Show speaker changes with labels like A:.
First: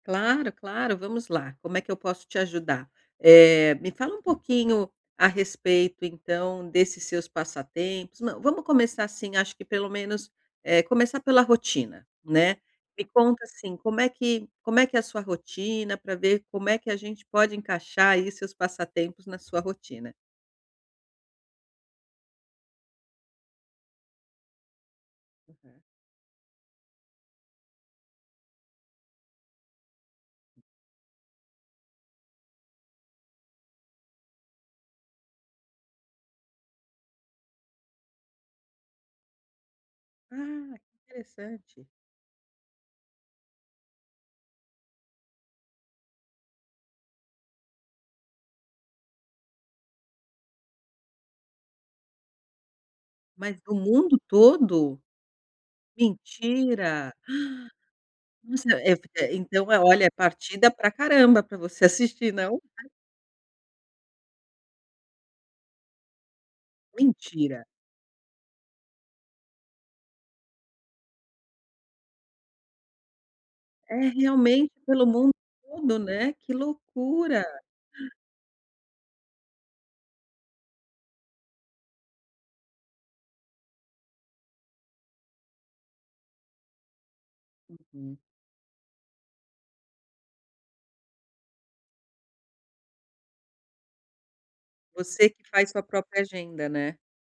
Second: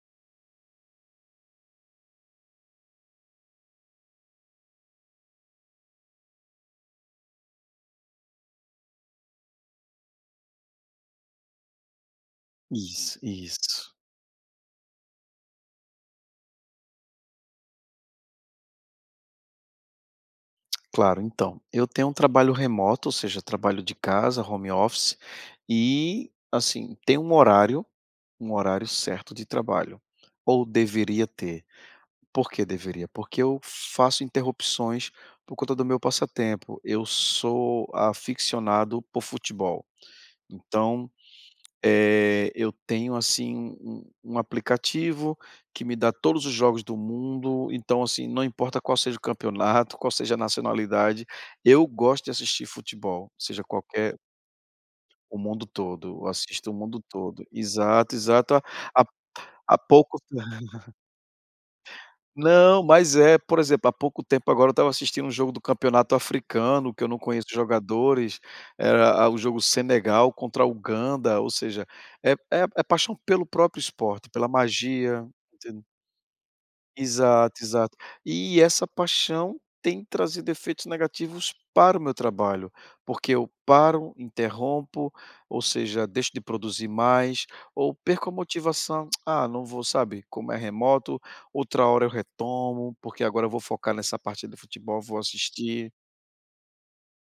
A: Claro, claro, vamos lá, como é que eu posso te ajudar? Eh, me fala um pouquinho a respeito então desses seus passatempos, não, vamos começar assim acho que pelo menos, eh, começar pela rotina, né, me
B: Isso,
A: conta assim,
B: isso.
A: como é que como é que é a sua rotina pra ver como é que a gente pode encaixar aí seus passatempos na sua rotina.
B: Claro, então, eu tenho um trabalho remoto ou seja trabalho de casa, home office e assim, tem um horário, um horário certo de trabalho. Ou deveria ter. Por que deveria? Porque eu faço interrupções por conta do meu passatempo. Eu sou aficcionado por futebol.
A: Ah,
B: Então,
A: que interessante!
B: eh, eu tenho, assim, um aplicativo que me dá todos os jogos do mundo, então, assim, não importa qual seja o campeonato, qual seja a nacionalidade, eu gosto de assistir futebol,
A: Mas
B: seja
A: o
B: qualquer
A: mundo todo?
B: O mundo todo, eu assisto o mundo
A: Mentira. Uh!
B: todo. Exato, exato. Há há
A: [unintelligible] Então
B: há
A: é, olha,
B: pouco,
A: partida pra caramba pra você assistir, não?
B: Não, mas é, por exemplo, há pouco tempo agora eu estava assistindo um jogo do campeonato africano, que eu não conheço
A: Mentira.
B: jogadores, e era um jogo Senegal contra a Uganda, ou seja, é é é paixão pelo próprio
A: É
B: esporte, pela
A: realmente pelo
B: magia,
A: mundo
B: entendeu?
A: todo, né, que loucura.
B: Exato, exato. E essa paixão tem trazido efeitos negativos para o meu trabalho, porque eu paro, interrompo, ou seja, deixo de produzir mais ou
A: Uhum.
B: perco a motivação. Ah, não vou, sabe? Como é remoto, outra hora eu retomo, porque agora eu vou focar nessa parte do futebol, vou
A: Você que faz sua
B: assistir.
A: própria agenda, né.